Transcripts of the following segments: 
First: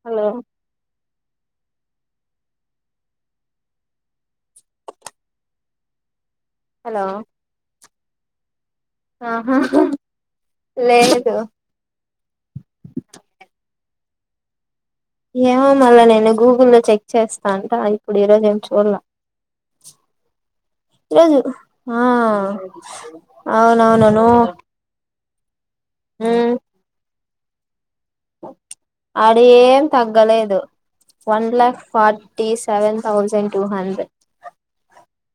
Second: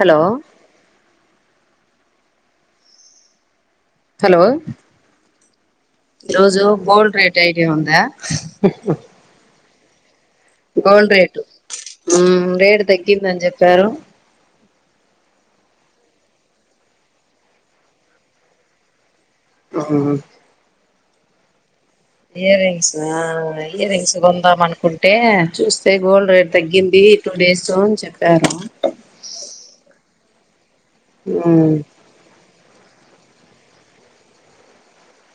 Hello hello ఈ రోజు hello gold rate idea ఉందా? హుహ్ ఆహా గోల్డ్ లేదు రేటు మ్ రేటు తగ్గిందని చెప్పారు. ఏమో మళ్ళా నేను గూగుల్లో లో చెక్ చేస్తా అంట ఇప్పుడు ఈరోజు ఏం చూడల ఆవునా రోజు ఇయర్ రింగ్స ఇయర్ రింగ్స్ అవునవునును కొందాం అనుకుంటే చూస్తే గోల్డ్ రేట్ తగ్గింది టూ డేస్ చె అడ ఏం తగ్గలేదు వన్ మ్మ్ lakh forties seven thousand two hundred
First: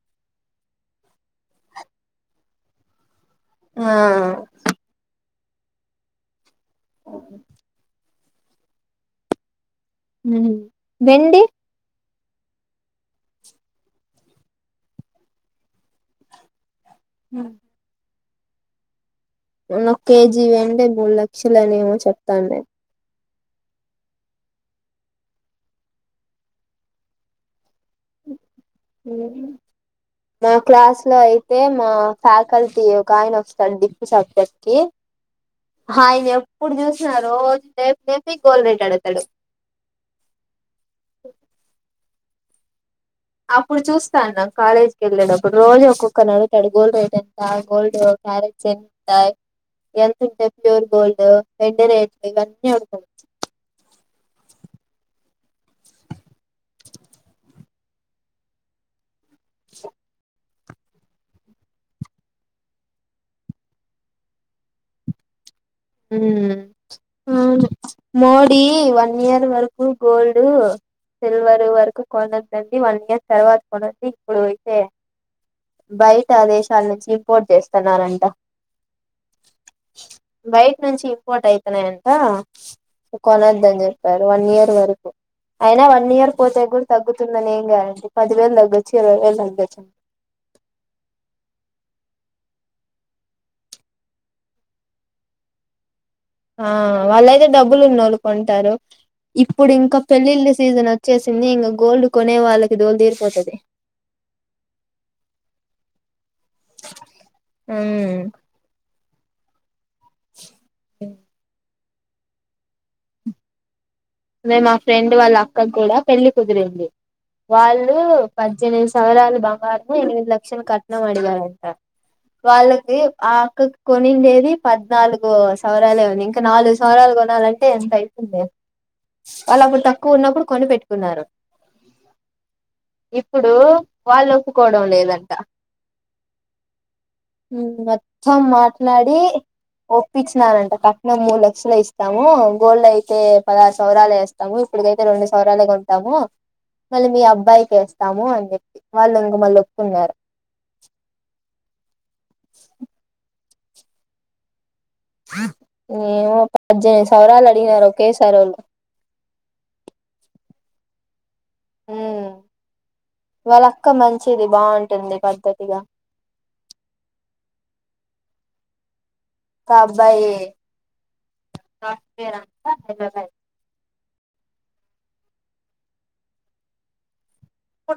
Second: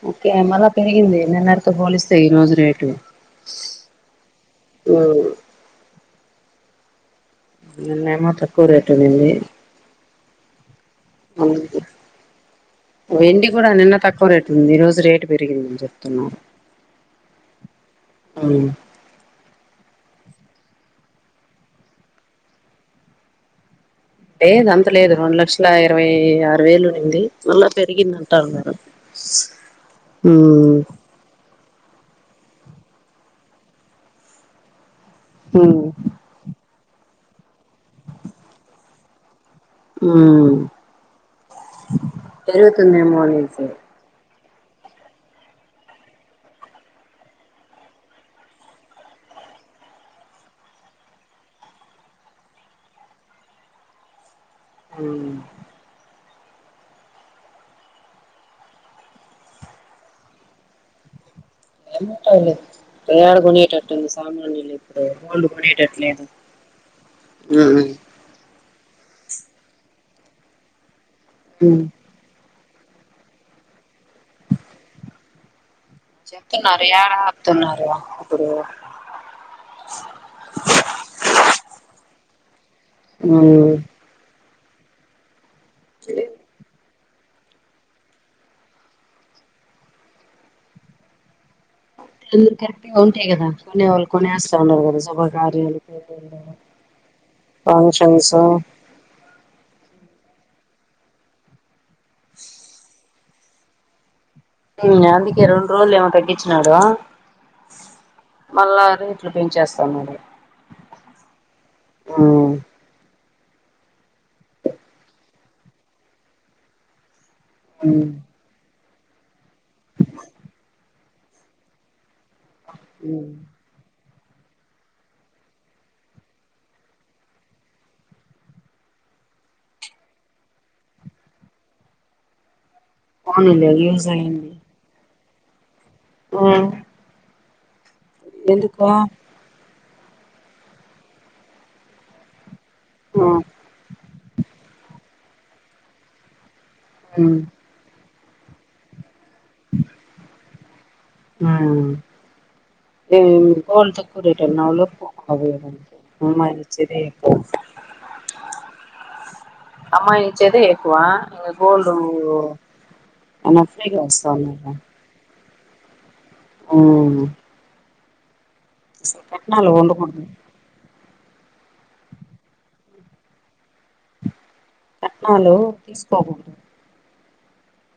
okay మళ పెరిగింది నిన్నటితో పోలిస్తే ఈ రోజు రేటు ఆ మ్మ్ నిన్నేమో తక్కువ రేటు ఉనింది మ్ అవునండి వెండి కూడా నిన్న తక్కువ రేటు ఉంది. ఈ రోజు రేటు పెరిగిందని చెప్తున్నారు. హ అవును నో ఒక కేజీవండి మూడు లక్షలు అని ఏమో చెప్తాండి లేదు అంత లేదు రెండు లక్షల ఇరవై ఆరు వేలునుంది మళ్ళా పెరిగింది అంటారు మ మా క్లాస్ లో అయి సేము ఫ్యాకల్టీ ఒక ఆయన వస్తాడు డిఫ్రీ సబ్జెక్ట్ కి హయ్ ఎప్పుడు చూసిన రోజు నేఫ లేేఫి గోల్డ్ రేటు అడుగుతాడు. ఉమ్ పెరుగుతుందేమో రేటు అప్పుడు చూస్తాన్న కాలేజ్ కి వెళ్లేటప్పుడు రోజు ఒక్కొక్కరుని అడగుతాడు గోల్డ్ రేట్ ఎంత, గోల్డ్ క్యారెట్స్ ఎంతా? ఎంత ఉంటే ప్యూర్ గోల్డ్, వెండి రేట్ ఇవన్నీ అడుగుతాడు. అ స ఎంతుంటాది యాడ కొనేటట్టు ఉంది సామి విళ్ళిప్పుడు గోల్డ్ కొనే ఉమ్ అవును మోడి వ ఇయర్ వరకు గోల్డ్, సిల్వర్ వరకు కొన అన్ సర్వాత కొ శ బయట చెప్తున్నారు దేశాల నుంచి ఏడ ఇంపోర్ట్ ఆపుతున్నారు చేస్తున్నారంట ఇప్పుడు బయట్ నుంచి ఇంపోర్ట్ అయితున్నాయంట మ్మ్ కొనొద్దని చెప్పారు వన్ ఇయర్ వరకు అయినా వన్ ఇయర్ పోతే కూడా తగ్గు ందని ఏం కాదండి పదివేలు తగ్గొచ్చు ఇరవై వేలు తగ్గొచ్చండి అంద కరెక్ట్ గా ఉంటాయి కదా కొనే వాళ్ళు కొనేస్తా ఉన్నారు కదా శుభకార్యాలు ఆ వాళ్ళుయితే డబ్బులు ఫంక్షన్స్ నలుకుంటారు ఉమ్ ఇప్పుడు ఇంకా పెళ్లిిళ్ళ సీజన్ వచ్చేసింది ఇంకా గోల్డ్ కొనే వాళ్ళకి దోలుదీరిపోతుంది అందుకే రెండు రోజులు ఏమో తగ్గించినాడు మళ్ళ రే ట్లు పెంచేస్తాన్నాడు అే మా ఫ్రెండ్ వాళ్ళ అక్క కూడా పెళ్లిి కుదిరింది వాళ్ళు ఉమ్ పద్దెనిమిది సవరాలు బంగారున ఎనిమిది లక్షన్ కట్నమాార అంత వాళ్ళకి ఉమ్ ఆక కొ కొనిండేది పద్నాలుగు సవరాలే ఉంది ఇంకా నాలుగు సవరాలు కొనాలంటే ఎంత అవుతుంది వాళ్ళు అప్పుడు తక్కువ ఉన్నప్పుడు కొని పెెట్టుకున్నారు ఇప్పుడు పోనీలే యూజ్ వాళ్ళ ఒప్పుకోవడం లేదండి ఆ మత్తం మాట్లాడి ఒప్పించిననంట కట్నం మూడు లక్షల ఇస్తాము గోల్డ్ అయితే ఉమ్ పదార్ స్తాము ఇప్పుడికైతే రెండు సవరాలుగా ఉంటాము మళ్ళీ మీ ఉమ్ అబ్బాయికి వేస్తాము స్తాము అని చెప్పి వాళ్ళు ఇంక మళ్ళ ఒప్పుతున్నారు ఏ కోన్ంతకు రేట న లో అదే ఏమో పద్దెనిమిది మరించిదిేప్ప సవరాలు అడిగినారు ఒకేసారి వాళ్ళు అమ్మా నిచేత ఏకువా గోల్డ్ అన్న వాళ్ళ ఫ్రీగా వస్తాన్నారుార గా ఓ కట్నాాలు ఉంకుంట హ ట్నాలో తీసుకోకడదు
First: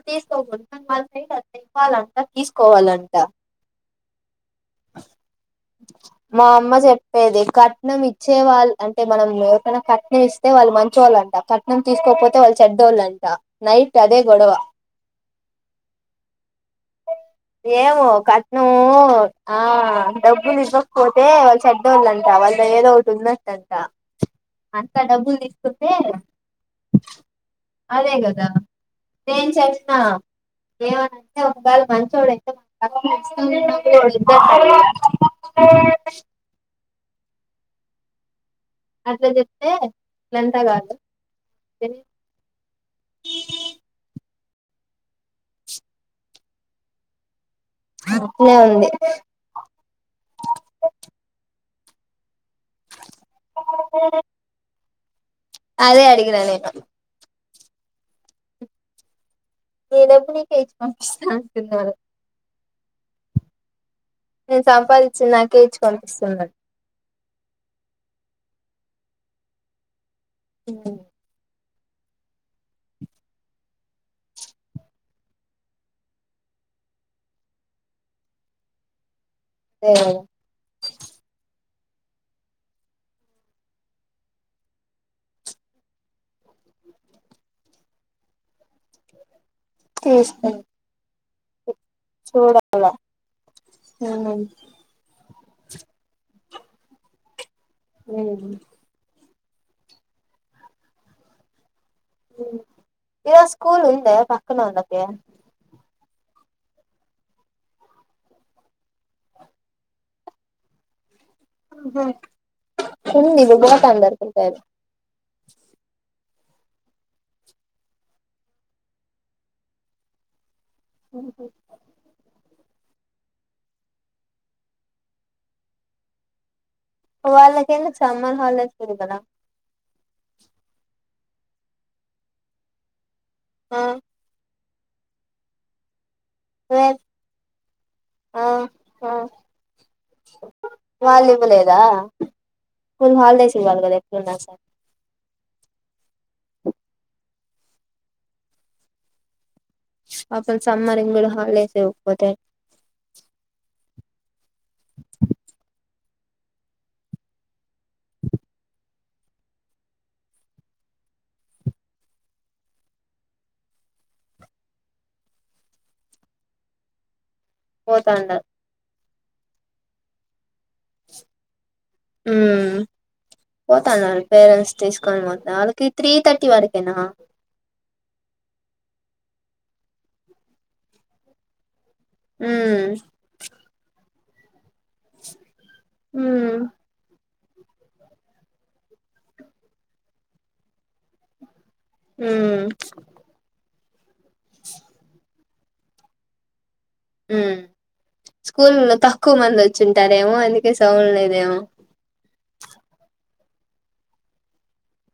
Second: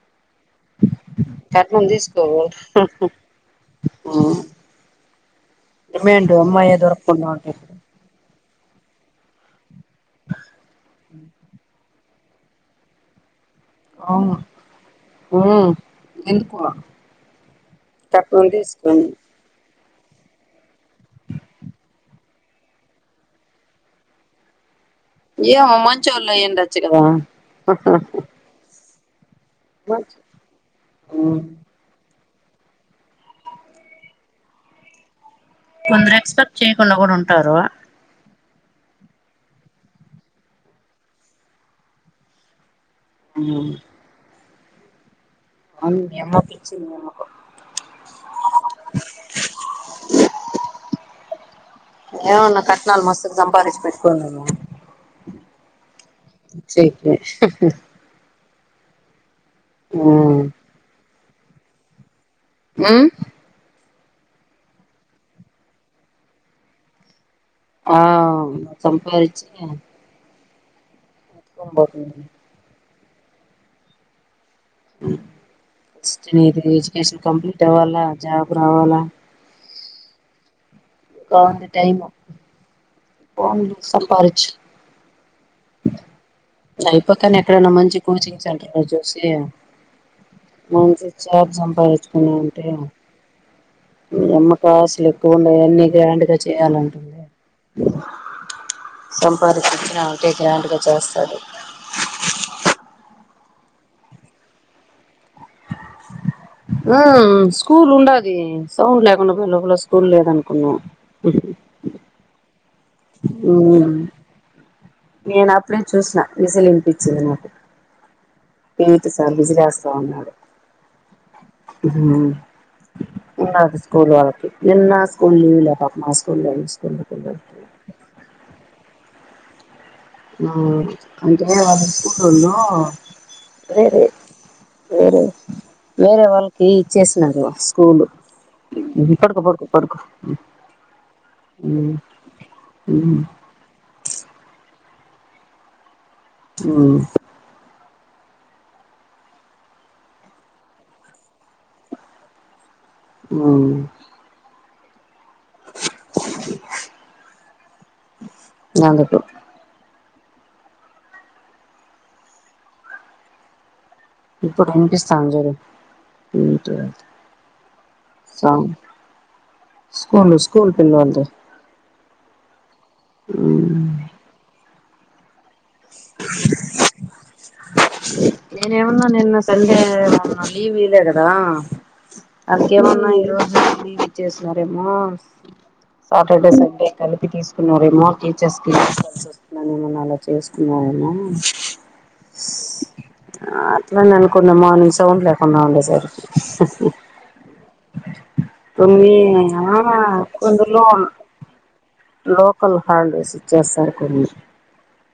తీసుకో కాని మళ సైడ్ అంత కట్నం ఇవ్వాలంట తీసుకోవాలంట ఆ మా అమ్మ దొరకకుండా చెప్పేది ఉంటే కట్నం ఇ వచ్చే వాళ్ళు అంటే మనం ఎవరికైనా కట్నం ఇస్తే వాళ్ళు మంచివాళ్ళు అంట కట్నం తీసుకోకపోతే వాళ్ళు చెద్దోళ్ళుంట అవు ఎనుకు ఏవో కట్న ఆ డబ్బులు ఇవ్వకపోతే వాళ్ళు చెడ్డవాళ్ళంత వాళ్ళు ఏదో ఒకటి ఉన్నట్ంత అంత డబ్బులు ఏమో తీసుకుంటే మంచోళ్ళు అయ్యుండొచ్చు కదా అదే కదా నేను చేసిన ఏమనంటే ఉమ్ ఒకవేళ మంచిోడ ఇద్దరు కొందరు ఎక్స్పెక్ట్ చేయకుండా కూడా ఉంటారు అట్లా చెప్తేంతా కాదు ఆ అవును నియమ ప ఇచ్చి నియమకం అట్లే ఉంది ఏమన్నా కట్నాలు మస్తు సంపాదించి పెట్టుకోను అదే అడిగి సక ఏ డబ్బు నీకేచు పంపిస్త అన్నారు ఆ నేను సంపాదించి నాకే ఇచ్చు కనిపిస్తున్నాను ఆ సంపాదిచ్చే ఉ తభడి ది ఎడ్యుకేషన్ కంప్లీట్ అవ్వాలా జాబ్ రావాలా స అంత టైమా పో సంపాారిచ్చ నయిపోక్కనే ఎక్కడన్నా మంచి కోచింగ్ సెంటర్లు చూసి తె సేప సంపాదించుకుని అంటే అమ్మకాశలు త ఉడా ఎన్ని గ్రాండ్ గా చేయాలంటుంది అ సంపాదించించిన అకే గ్రాండ్గా చేస్తాడు ఇదో స్కూల్ ఉంద పక్కన ఉంద ప ఆ స్కూల్ ఉండది సౌండ్ లేకుండా పో లోపల స్కూల్ లేదనుకున్నా స ఇది కూడా ఉమ్ తందారు కొతాది విసలునిపించింది నాకు ప సార్ విజలా స్వామిడు ఉన్నది స్కూల్ వాళ్ళకి నిన్న స్కూల్ లీవ్ లే మా స్కూల్ వాళ్ళకి ఎందు సమ్మర్ హాల కదా ఆ అకే అ ఆ స్కూల్న్నారే రే వేరే వేరే వాళ్ళకి రేప్ ఇచ్చేసినది స్కూల్ ఆ ఆ పడుకో పడుకో పడుకు వాళ్ళు ఇవ్వలేదా కొన్ని మ్మ్ హాలిడేస్ ఇవ్వాలి కదా ఎక్కడున్నా సార్ అ అ సమ్మరి ఇంగడు హాలస్ కొతే అవు న కట్టటు ఇప్పుటింనికిస్తాంజరు పోతాడా స్కూల్ స్కూల్ పిల్లవాళది ఉ పోతాన్నారు వాళ్ళ పేరెంట్స్ తీసుకొని మత్త అకు త్రీ తర్టీ వరికేనా న్న సండే లలీవ్లాడదా ఉమ్ అందుకేమన్నా ఈ రోజు ఇచ్చేసిన ేమో సాటర్డే ఉమ్ సండే కలిపి తీసు ఇ రిమోట్ టీచర్స్కిల్సి వస్తున్నా ఏమ అలా చేసుకున్నామ హ ఇని అనుకున్న మార్నింగ్ సౌండ్ లేకుండా ఉండే సరి స్కూల్ లో తక్కువ మంది ఆ వచ్చింటారేమో అందుకే కొందులో సౌడ్ లేదేమో లోకల్ హాలిడేస్ ఇచ్చేస్తారు కొన్ని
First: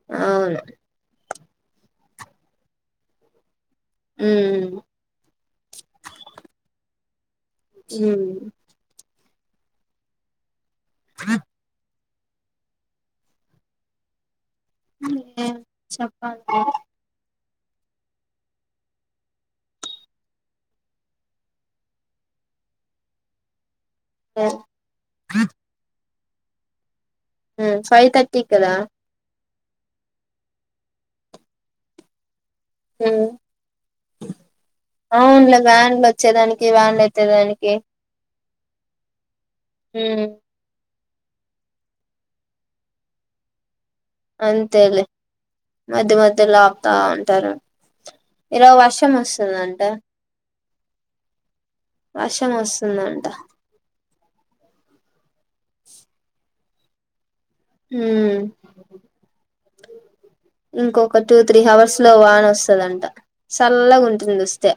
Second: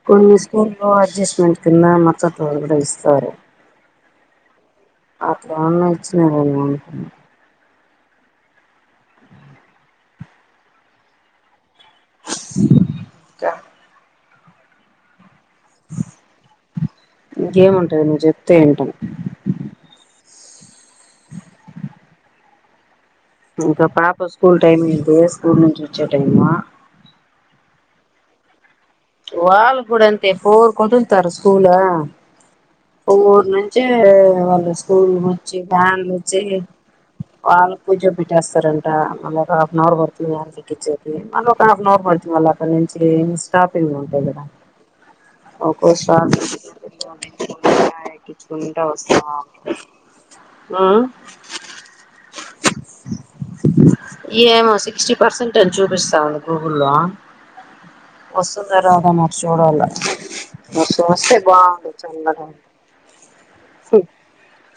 కొన్ని మీ అవును స్కూల్ లో అడ్జస్ట్మెంట్ కిన్నా మత్ర కూడా ఇస్తారు ఉమ్ అప్పుడ వచ్చిన హ అ క ఏ చెప్పాలడి ఇంకేముంటంది నువ్వు చెప్తే ఏంటాం ఇకా పాప స్కూల్ టైమ్ ఇదు స్కూల్ నుంచి వచ్చ టైమా ఫైవ్ తర్టీకిదా వాళ్ళ కూడా అంతే పోరు కుదుతారు స్కూల్ ప ఉమ్ ఊరు నుంచి వాళ్ళు స్కూల్ అవునులే వచ్చి వ్యాన్లు ద్యాన్లు వచ్చి వచ్చేదానికి వ్యాన్లు వాళ్ళ ఎత్తేదానికి పూజ పెట్టేస్తారంటా మళ్ళ ఒక హాఫ్న్ అవర్ ఉమ్ బడుతుంది దగ్చ్చ మళ్ళీ ఒక హఫ్న్ అవర్ పడుతుంది మళ్ళీ అక్కడ నుంచి ఇస్ ఉంట అంతేలే మధ్య మధ్యలో ఆపుతా ఉంటారు ఈరోజు వస్త వర్షం వస్తుందంట వర్షం వస్తుందంట ఏ ఏమో సిక్స్టీ పర్సెంట్ అని చూపిస్తాము గూగుల్లో ఉమ్ వస్తు తరాదా మరచూడాల ఇంకొక టూ త్రీ అవర్స్ లో వాన్ వస్తుదంట చల్లగా ఉంటుంది వస్తే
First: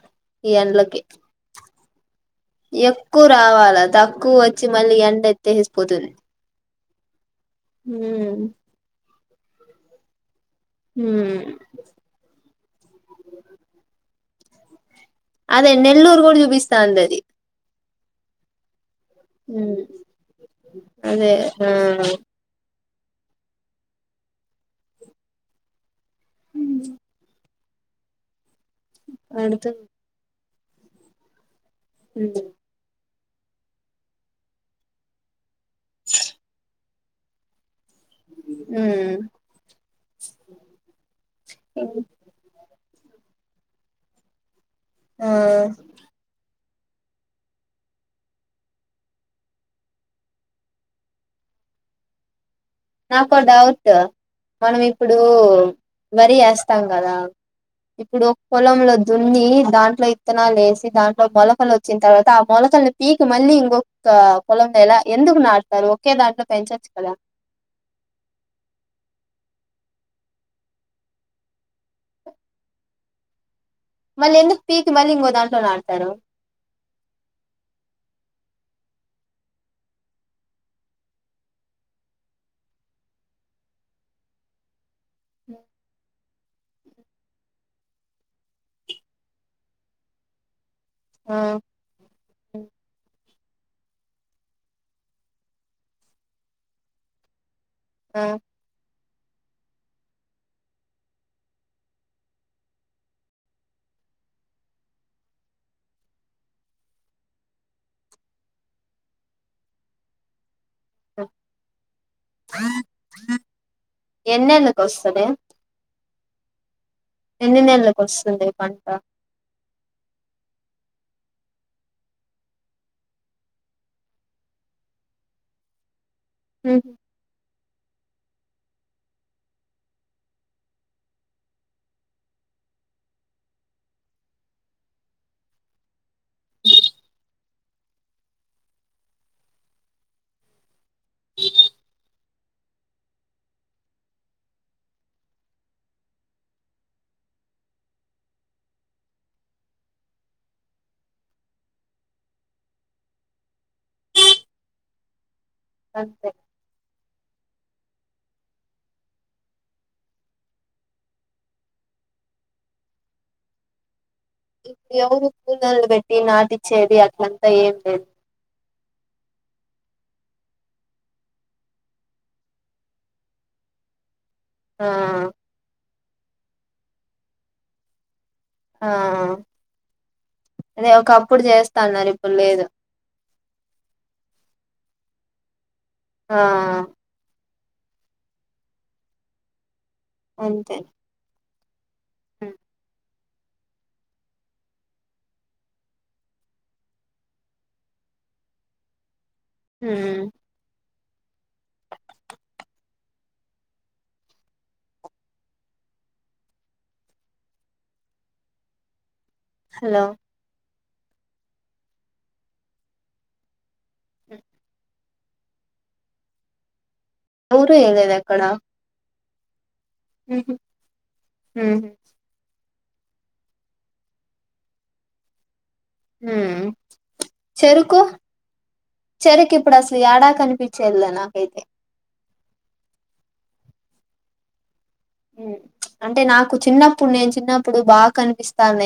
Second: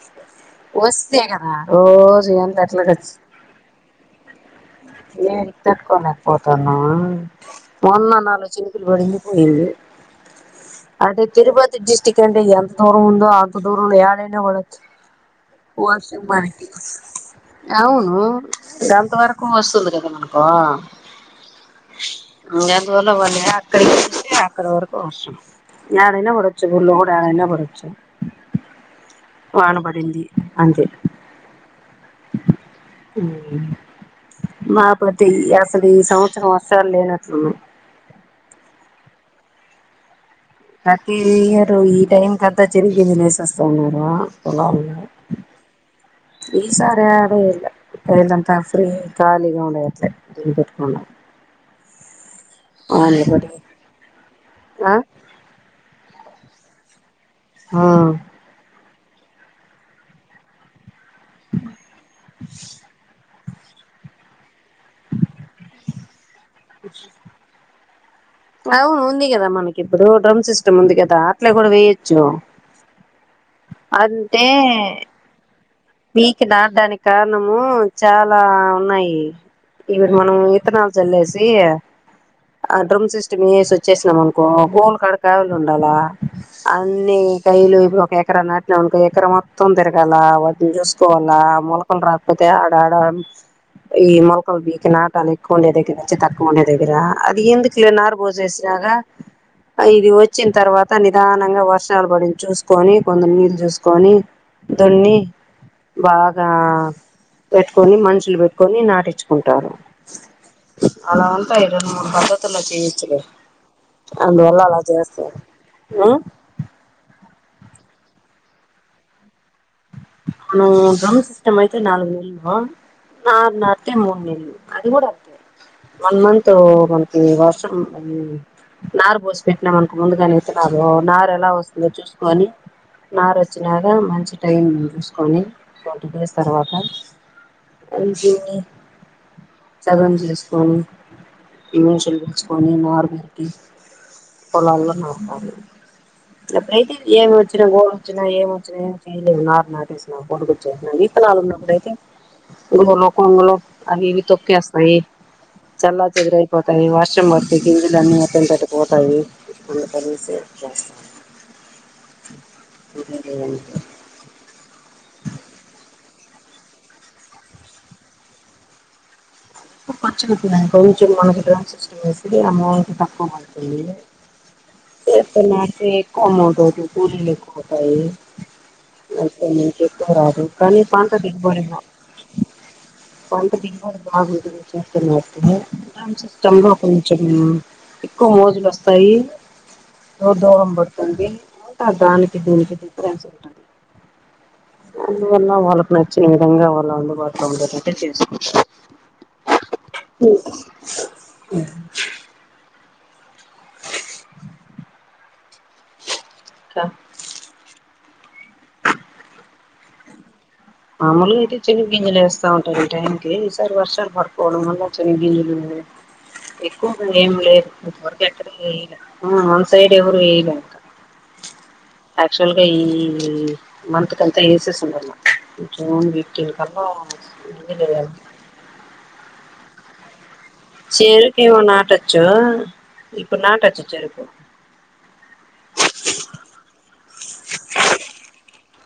ఈ ఎండలకి వస్త కద రోజుంతట్ల ఎక్కువ రావాలా తక్కువ వచ్చి మళ్ళీ ఎండ కి ఎత్తేసిపోతుంది తట్టుకోలేకపోతాను మొన్న ఉమ్ నలో చినుకులు పడిందిపోయింది అంటే ఉమ్ తిరుపతి డిస్టిక్ట్ అంటే ఎంత దూరం ఉందో అంత దూరం ఎయాడైనా ఉడచ్చ అదే వష నెల్లూరు మ కూడా చూపిస్తాంది అది అవును కొంత వరకు ఉమ్ వస్తుంది కదా మనకో అదే ఆ ఇకా వాళ్ళక్కడికి అక్కడ వరకు వర్ం ఎడైనా పడొచ్చు గుర్లో కూడా ఎడైనా పడచ్చు అడుతు వానబడింది అంటే హ మాపతి అసలీ సహచ్సాలలే అ ఆ ప్రతిరు ఈ టైం కంతా చెరి కింది లేేసేస్తా ఉన్నారు పలా ఆ ఈ సారి అదే ఇల్ అయిలంతా ఫ్రీ ఖాలిగా ఉండైలే ద బట్క నాకు పడి డౌట్ మనం ఆ ఇప్పుడు మరి వస్తాం కదా ఇప్పుడు పొలంలో దున్ని దాంట్లో ఇత్తనాలు వేసి దాంట్ మ ఫల్ వచ్చంది త ఆ మల ఫల్ని పికి మళ్ళీ ఇంకొక కులం లేలా ఎందుకు నాడతారు ఒకే దాంట్లో పెంచచ్చు కదా అవును ఉంది కదా మనకి ఇప్పుడు డ్రమ్ సిస్టమ్ ఉంది కదా అట్లే కూడా వేయచ్చు మళ్ళీ అంటే ఎందుకు పీకి మళ్ళీ ఇంకో దాంట్లో నాటుతారు మీకు దార్డాానికి కారణము చ చాలా ఉన్నాయి ఇవిడు మనం ఇత్తనాలు చల్లేసి ఆ డ్రమ్ సిస్టమ్సి వచ్చేసినాం అనుకో అక్కడ కావలు ఉండాలా అన్నిీ కయలు ఒక ఎకరా నాటినక ఎకరా మొత్తం తిరగాల వాటిని చూస్త ఆ పోలా మూలకొలు రాకపోతే ఆడ ఆడ ఈ మొలకల్ బీకి నాటాలు ఇకుండేదగర వచ్చి తర్కకుండ ఎదగరా అది ఎందుకు నాారు ఆ పోజ చేసినక ఇది వచ్చిన తర్వాత నిదానంగా వర్షాలు పడి చూసుకొని కొందరు నీళ్ళు చూసుకొని దొన్ని బగా పెట్టుకొని మషులు పెట్టుకొని నాటించుకుంటారు అలా ఆ. వంటంటా ఇ మూ పక్కతుల చేవించలే అందువల్లలా ఎన్నేళ్ళకి చేస్త వస్తది ఎన్ని నెలలకు వస్తుంది పంట అ డ్రమ్ సిస్టమ్ అయితే నాలుగు నెలమా నార్న అత మూడు నె అది కూడా అత వన్ మంత ఉహు, మనకి వర్ నారు పోసి పెట్టినా మనకు ముందుగానేతున్నారు నారు ఎలా వస్తుందో చూసుకొని నారచ్చనాద మంచి టైం చూసుకొని వంటీ డేస్ తర్వాత ఇంటి సగం చేసుకొని ఇమషలు పోసుుకొని నార్మల్టీ పోైతే ఏమి వచ్చిన గోల్ వచ్చిన ఏమి వచ్చిన ఏ ఉ నాారు నాటేసు పోడుకుచ్చే వీపనాాలు ఉన్నప్పుడైతే లో కొంగలో అవి తప్పస్తాయి చల్ అంతే చదర అయిపోతా నవ వషం పకిజలు అన్నీ మత్తం పెట్టుపోతాయి అందుకలిస చేస్తా ఇప్పుడు ఎవరుూ కూూలలు పెట్టి నాటిచ్చేది అట్లంతా ఏం లేదు ఖచ్చు అతున్నాను కొంచం మనకి డ్రాన్స్ సిస్టం వేసి అమౌంట్ తక్కువ పంటతుంది ఆ ఎస్తు నా కొమంటరు గు లేకుబ ఆ అదు కానీ అదే ఒకప్పుడు పంతపో చేస్తాన్నారు ఇప్పుడు లేదు కొంట ద ఆ బాగుదుంలో కొంచం ఎక్కువ మోజులు వస్తాయిో దూరం అంతే పడుతుంది తద ఉమ్, అనికిదినికిది త స ఉ అందువల్ల వాళ్ళకు నచ్చిన విధంగా వాళ్ళ అందుబాటులో ఉండేటట్ే చేసుకో హ అఓ అ హలో మామూలు అయితే చెలు గింజలు వేస్తా ఉంటాారు టైంకి ఈసారి వర్షాలు పడుకోవడం వల్ల చి ఎక్కువగా ఎవరు వేయలేదు ఏములేవరకు అక్కడ ఎక్క డివరు ఏ అంత ఆక్చుల్ అ ఈ మంతంత్ కంత ఏస సందర్మా ూ వీట్క ఇజలే చెరరికి ఇప్పుడుసలు ఏడా కని చెరికి ఇవ నాటచ్చో ఇప్పు నాటచ్చ చెరుకు అంటే నాకు చిన్నప్పుడు నేను చిన్నప్పుడు బాగా కనిపిస్తానే